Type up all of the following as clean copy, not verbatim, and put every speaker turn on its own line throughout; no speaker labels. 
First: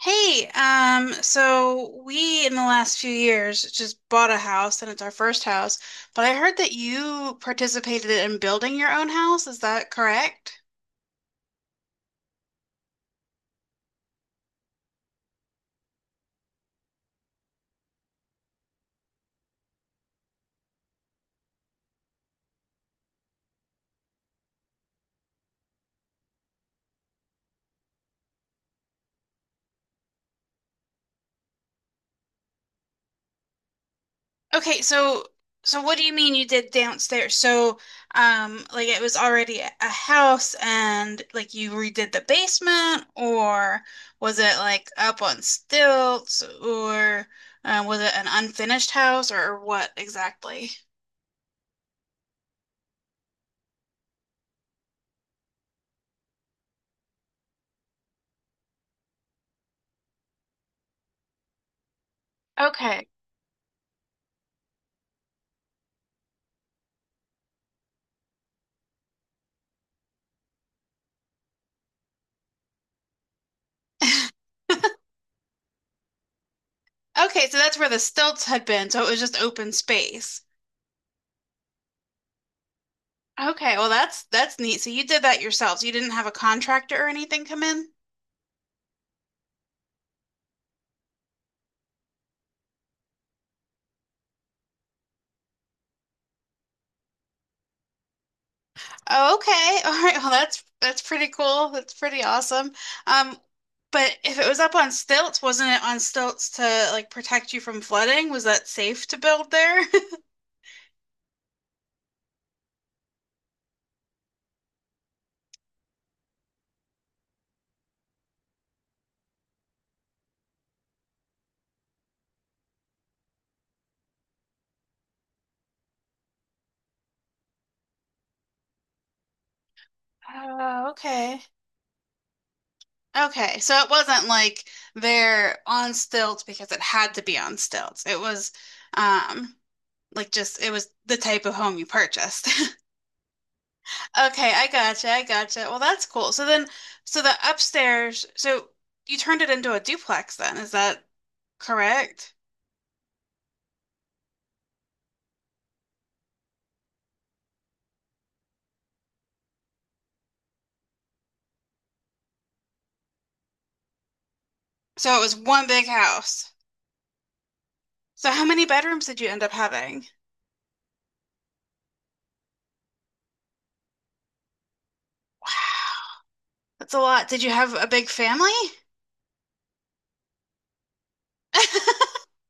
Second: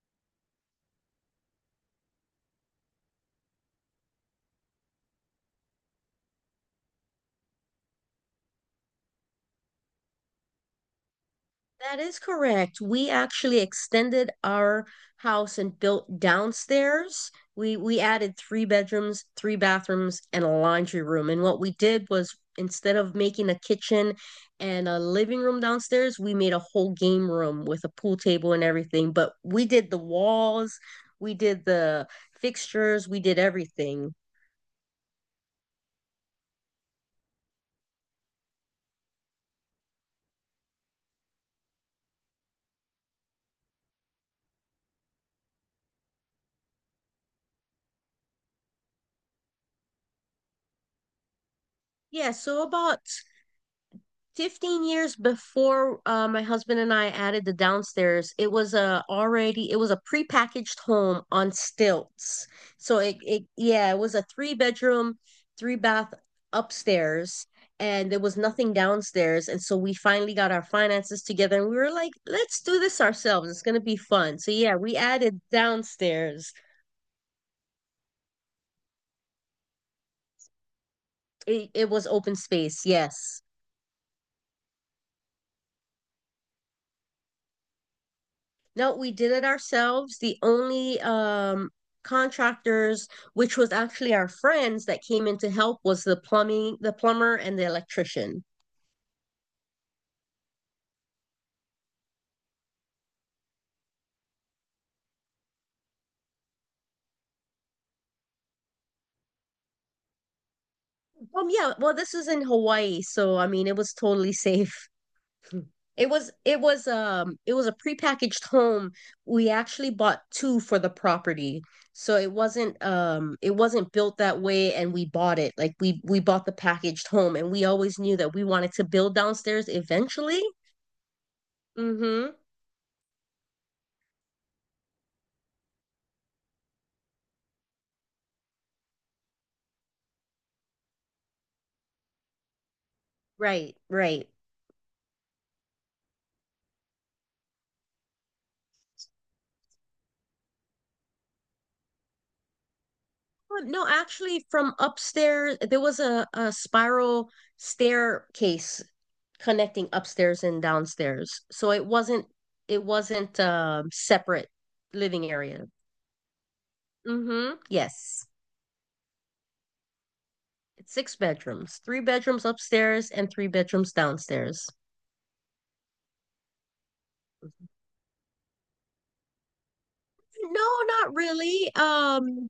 Hey, so we in the last few years just bought a house and it's our first house, but I heard that you participated in building your own house. Is that correct?
That is correct. We actually extended our house and built downstairs. We added three bedrooms, three bathrooms, and a laundry room. And what we did was, instead of making a kitchen and a living room downstairs, we made a whole game room with a pool table and everything. But we did the walls, we did the fixtures, we did everything.
Okay, so what do you mean you did downstairs? Like it was already a house and like you redid the basement, or was it like up on stilts, or was it an unfinished house, or what exactly?
Yeah, so about 15 years before my husband and I added the downstairs, it was a prepackaged home on stilts. So
Okay.
it yeah, it was a three bedroom, three bath upstairs, and there was nothing downstairs. And so we finally got our finances together and we were like, let's do this ourselves, it's going to be fun. So yeah, we added downstairs.
Okay, so that's where the stilts had been, so it was just open space.
It was open space, yes.
Okay, well that's neat. So you did that yourselves. You didn't have a contractor or anything come in?
No, we did it ourselves. The only contractors, which was actually our friends that came in to help, was the plumbing, the plumber, and the electrician.
Oh, okay. All right. Well, that's pretty cool. That's pretty awesome. Um, but if it was up on stilts, wasn't it on stilts to like protect you from flooding? Was that safe to build there?
Yeah, well, this is in Hawaii, so I mean, it was totally safe. It was, it was a prepackaged home. We actually bought two for the property. So it wasn't, it wasn't built that way, and we bought it. Like, we bought the packaged home and we always knew that we wanted to build downstairs eventually.
Oh, okay.
Mhm.
Okay, so it wasn't like they're on stilts because it had to be on stilts. It was um like just it was the type of home you purchased.
Right, right.
Okay, I gotcha, I gotcha. Well, that's cool. So the upstairs, so you turned it into a duplex then, is that correct?
No, actually, from upstairs, there was a, spiral staircase connecting upstairs and downstairs. So it wasn't, it wasn't separate
So it
living
was one
area.
big house.
Mm-hmm. Yes.
So how many bedrooms did you end up having?
It's six bedrooms, three bedrooms upstairs and three bedrooms downstairs.
Wow, that's a lot. Did you have a big family?
No, not really.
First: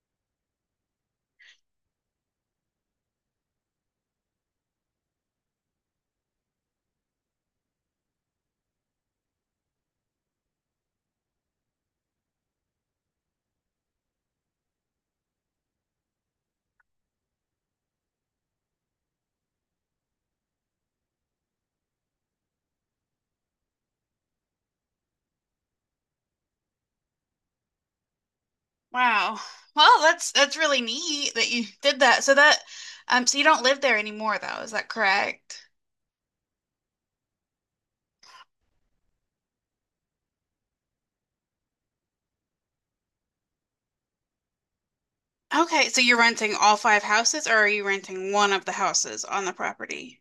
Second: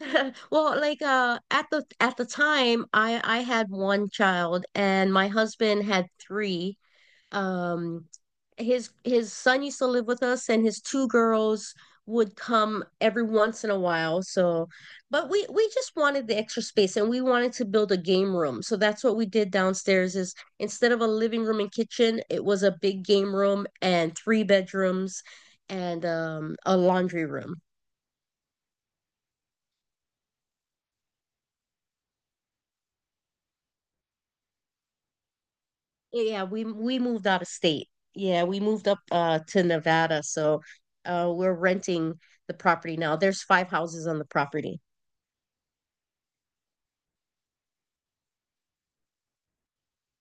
well, like at the time, I had one child and my husband had three. um his son used to live with us and his two girls would come every once in a while. So but we just wanted the extra space and we wanted to build a game room. So that's what we did downstairs, is instead of a living room and kitchen, it was a big game room and three bedrooms and a laundry room.
Wow. Well, that's really neat that you did that. So you don't live there anymore though, is that correct?
Yeah, we moved out of state. Yeah, we moved up to Nevada. So we're renting the property now. There's five houses on the property.
Okay, so you're renting all five houses, or are you renting one of the houses on the property?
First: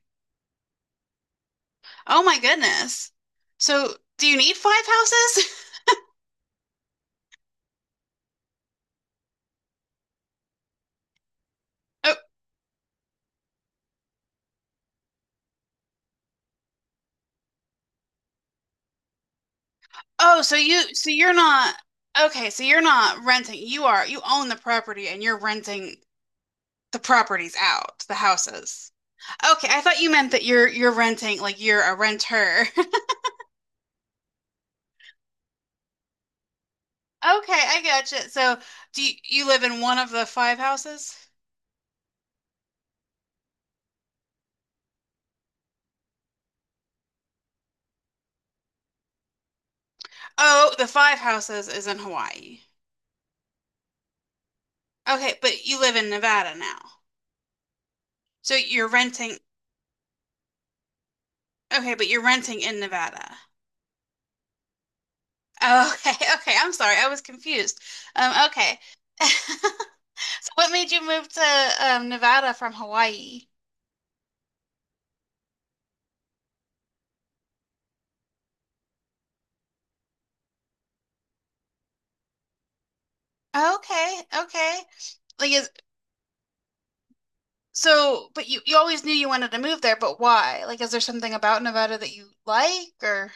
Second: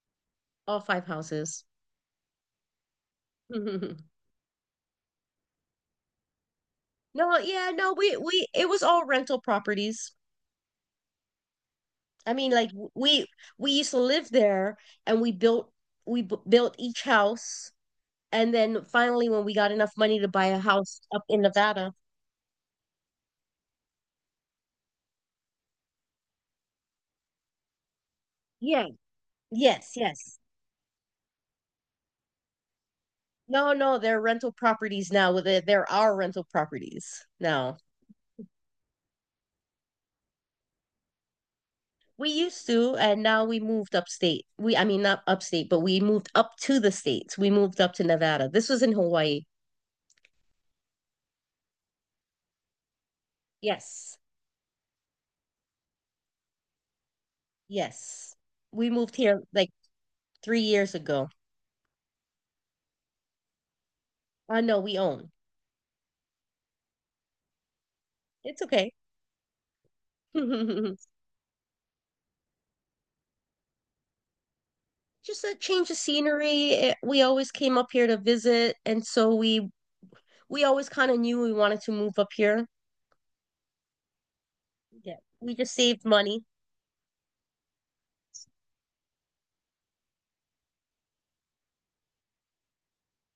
All five houses.
Oh my goodness. So do you need five houses?
No, yeah, no, we it was all rental properties.
Oh,
I mean, like we used to live there, and we built, we b built each house, and then finally when we got enough money to
oh,
buy
so
a
you
house
so
up
you're
in
not
Nevada.
Okay, so you're not renting. You own the property and you're renting the properties out, the
Yeah.
houses. Okay, I
Yes,
thought you meant
yes.
that you're renting like you're a renter.
No, no, they're rental properties now. They're our rental properties
Okay,
now.
I gotcha. So do you, you live in one of the five houses?
We used to, and now we moved upstate. We, I mean, not upstate, but we moved up to the states. We moved up to Nevada. This was in Hawaii.
Oh, the five houses is in Hawaii.
Yes.
Okay, but you live in Nevada now.
Yes.
So you're
We moved
renting,
here like 3 years ago.
okay, but you're renting in Nevada.
I know, we own.
Oh, okay, okay. I'm sorry, I was confused.
It's
Okay.
okay.
So what made you
Just
move to Nevada from Hawaii?
a change of scenery. Eh, we always came up here to visit, and so we always kind of knew we wanted to move up here.
Okay, okay.
Yeah.
Like
We
is
just saved money.
so, but You always knew you wanted to move there, but why? Like, is there something about Nevada that you like or?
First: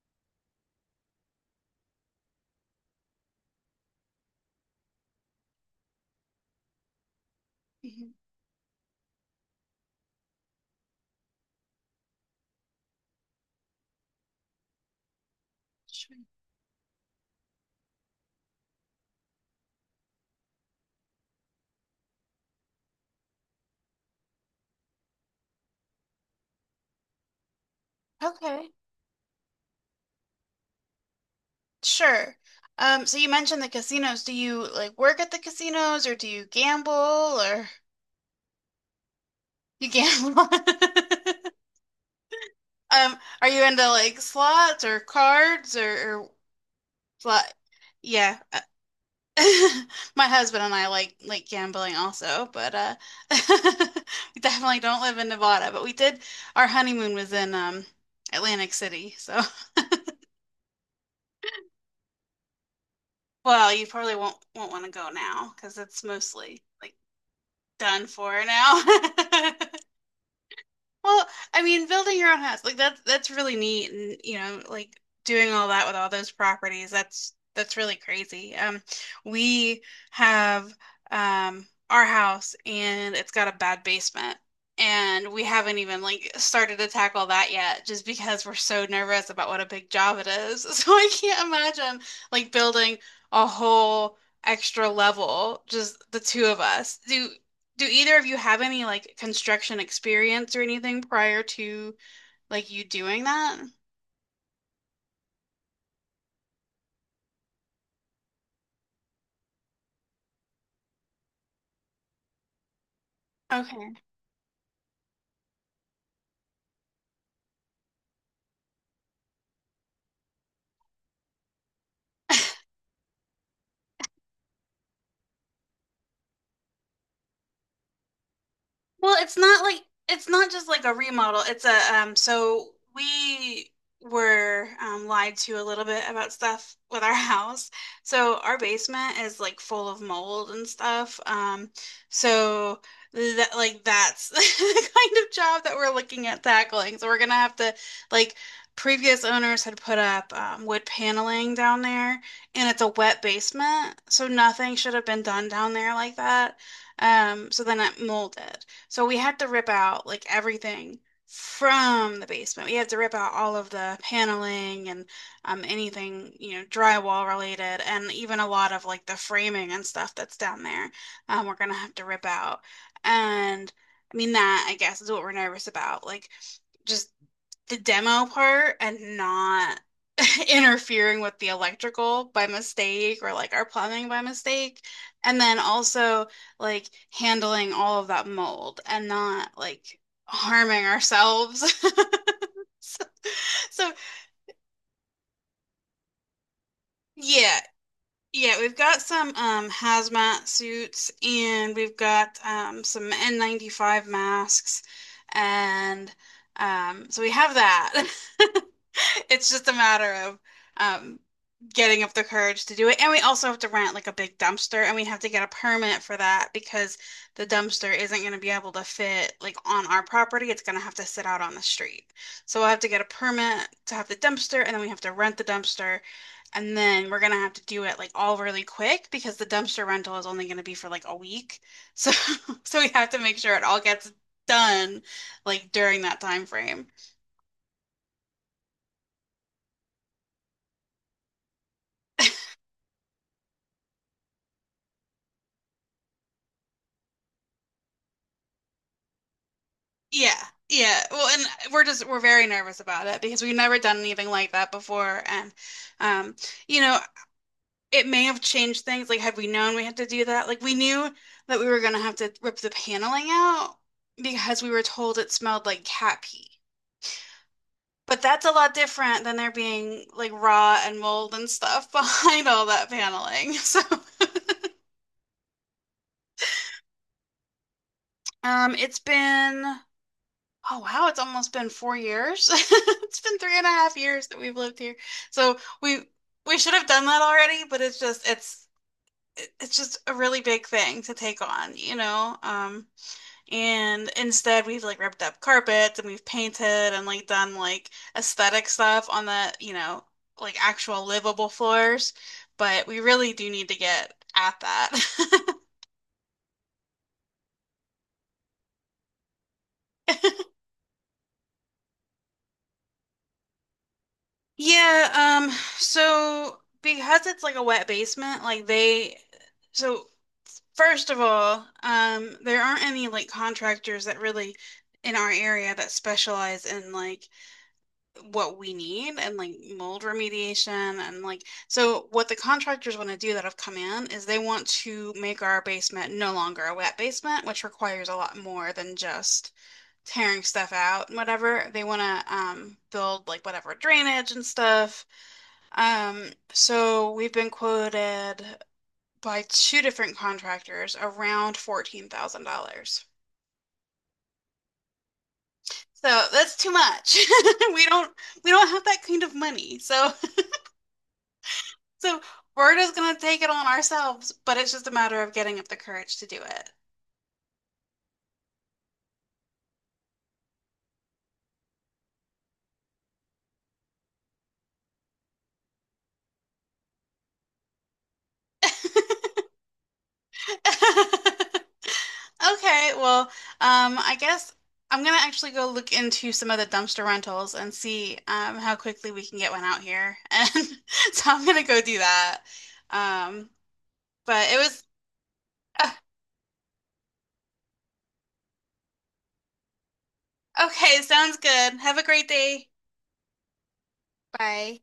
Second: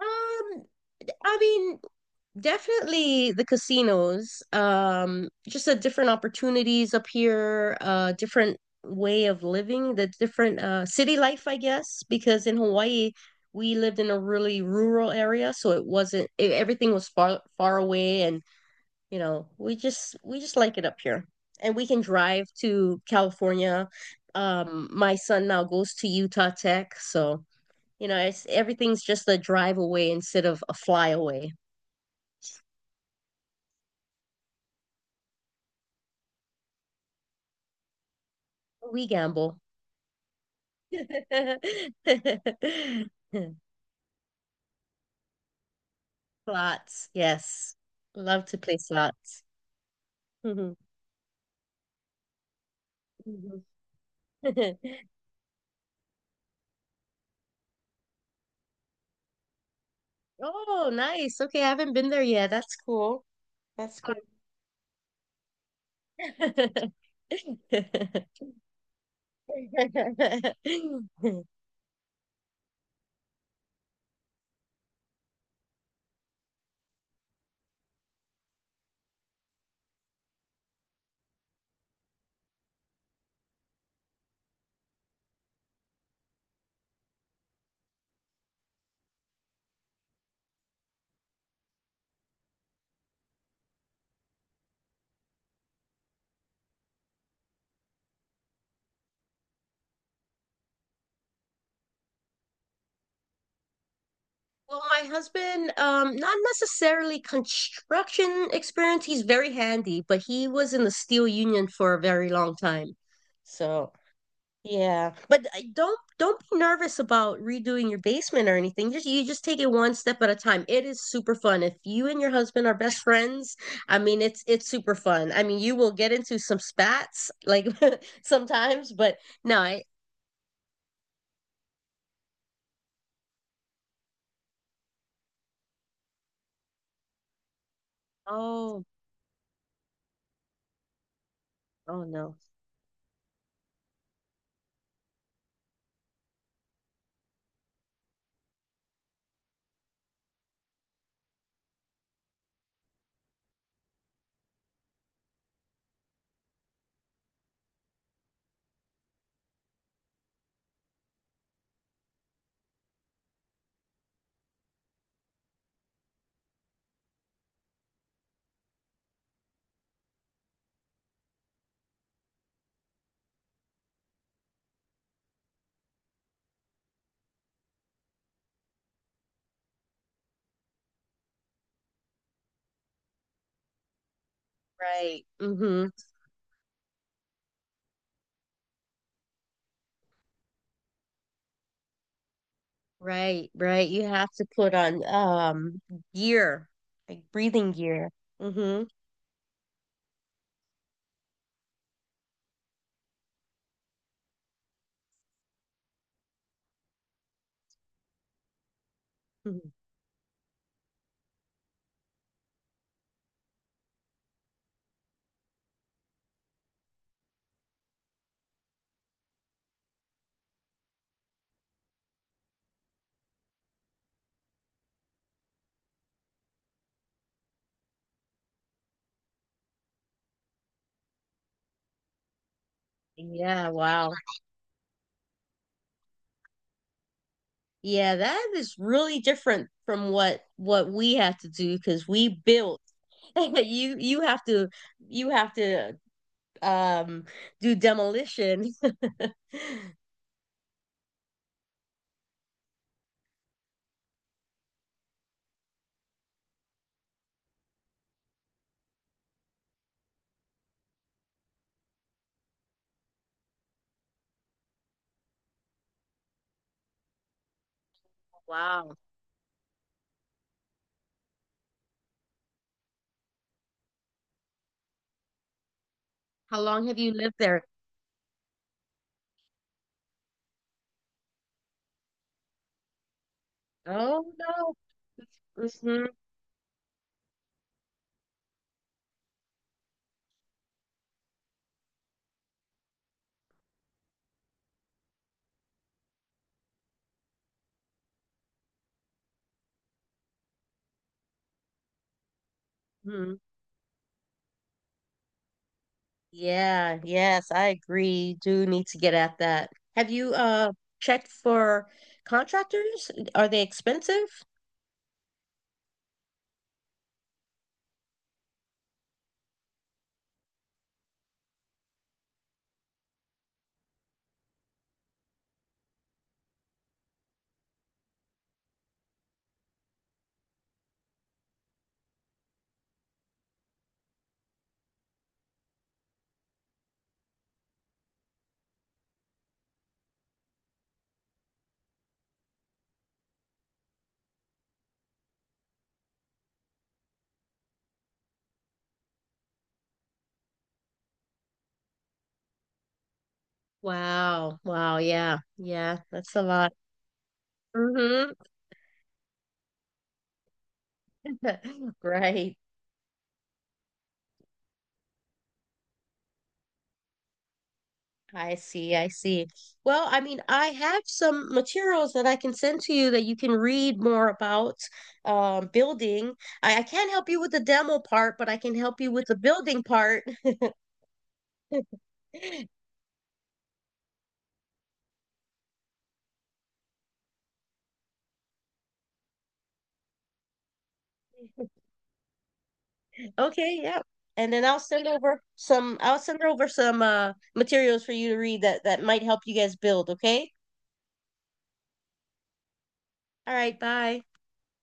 Um, I mean, definitely the casinos. Just a different opportunities up here,
Mhm.
different way of living, the different city life, I guess, because in Hawaii we lived in a really rural area, so it
Sure.
wasn't, everything was far far away, and you know, we just like it up here, and we can drive to California. My son now goes to Utah Tech, so you know, it's
Okay,
everything's just a drive away instead of a fly away.
sure. So you mentioned the casinos. Do you like work at the casinos or do you gamble or
We gamble.
you gamble? Are you into like slots or cards or
Slots,
slot?
yes.
Yeah.
Love to play slots.
My husband and
Mhm.
I like gambling also, but
Mhm.
we definitely don't live in Nevada, but we did our honeymoon was in Atlantic City. So,
Oh, nice. Okay, I haven't been there yet. That's cool.
well, you
That's cool.
probably won't want to go now because it's mostly like done for now. Well, I mean, building your own house, like that's really neat and you know, like doing all that with all those properties, that's really crazy. We have our house and it's got a bad basement and we haven't even like started to tackle that yet just because we're so nervous about what a big job it is. So I can't imagine like building a whole extra level, just the two of us. Do either of you have any like construction experience or anything prior to like you doing that?
Well, my husband, not necessarily construction experience. He's very handy, but he was in the steel union for a very long time. So
Okay.
yeah, but don't be nervous about redoing your basement or anything. Just, you just take it one step at a time. It is super fun. If you and your husband are best friends, I mean, it's super fun. I mean, you will get into some spats like sometimes,
Well,
but
it's
no,
not like
I,
it's not just like a remodel. It's a so We were lied to a little bit about stuff with our house. So our
oh,
basement is like full of mold and stuff.
oh no.
So that like that's the kind of job that we're looking at tackling. So we're gonna have to like previous owners had put up wood paneling down there and it's a wet basement, so nothing should have been done down there like that. So then it molded. So we had to rip out like everything from the basement. We had to rip out all of the paneling and anything, you know, drywall related, and even a lot of like the framing and stuff that's down there. We're gonna have to rip out. And I mean, that I guess is what we're nervous about. Like, just the demo part and not interfering with the electrical by mistake or like our plumbing by mistake.
Right.
And then
Mm-hmm.
also like handling all of that mold and not like harming ourselves. So,
Right, right.
so
You have to put on gear, like
yeah,
breathing gear.
Yeah, we've
Mm-hmm.
got some hazmat suits and we've got some N95 masks. And so we have that. It's just a matter of um, getting up the courage to do it. And we also have to rent like a big dumpster and we have to get a permit for that because the dumpster isn't going to be able to fit like on our property. It's going to have to sit out on the street. So we'll have to get a permit to have the dumpster and then we have to rent the dumpster. And then we're gonna have to do it like all really quick because the dumpster rental is only gonna be for like a week. So so we have to make sure it
Yeah,
all gets
wow.
done like during that time frame.
Yeah, that is really different from what we have to do, because we built. You have to, you have to um do demolition.
Yeah. Yeah. Well, and we're just we're very nervous about it because we've never done anything like that before and um you know, it may have changed things like had we known we had to do that, like we knew that we were gonna have to rip the paneling out because we were told it smelled like cat pee. But that's a lot
Wow.
different than there being like raw and mold and stuff behind all that paneling. So,
How long have you lived there?
it's been, oh wow, it's almost been 4 years. It's been three and a half
Oh
years that we've
no.
lived here. So we
Mhm,
we should have done that already, but it's just it's just a really big thing to take on, you know? And instead, we've like ripped up carpets and we've painted and like done like aesthetic stuff on the, you know, like actual livable floors. But we really
mhm.
do need to get at that.
Yeah, yes, I agree. Do need to get at that. Have you checked for contractors? Are they expensive?
Yeah, so because it's like a wet basement, like they, so first of all, there aren't any like contractors that really in our area that specialize in like what we need and like mold remediation and like so what the contractors want to do that have come in is they want to make our basement no longer a wet basement, which requires a lot more than just tearing stuff out and whatever. They want to build like whatever drainage and stuff. So we've been quoted by two different contractors around $14,000. So
Wow. Wow, yeah. Yeah, that's a
that's too
lot.
much. We don't
Mm-hmm.
we don't have that kind of money. So so
Right.
we're just going to take it on ourselves, but it's just a matter of getting up the courage to do it.
I see, I see. Well, I mean, I have some materials that I can send to you that you can read more about, building. I can't help you with the demo part, but I can help you with the building part.
Okay, well, I guess I'm gonna actually go look into some of the dumpster rentals and see how quickly we can get one out here. And so I'm gonna go do that. Um,
Okay, yeah.
but
And
it
then
was uh,
I'll send over some materials for you to read that that might help you guys build, okay?
okay, sounds good. Have a great day.
All right, bye.
Bye.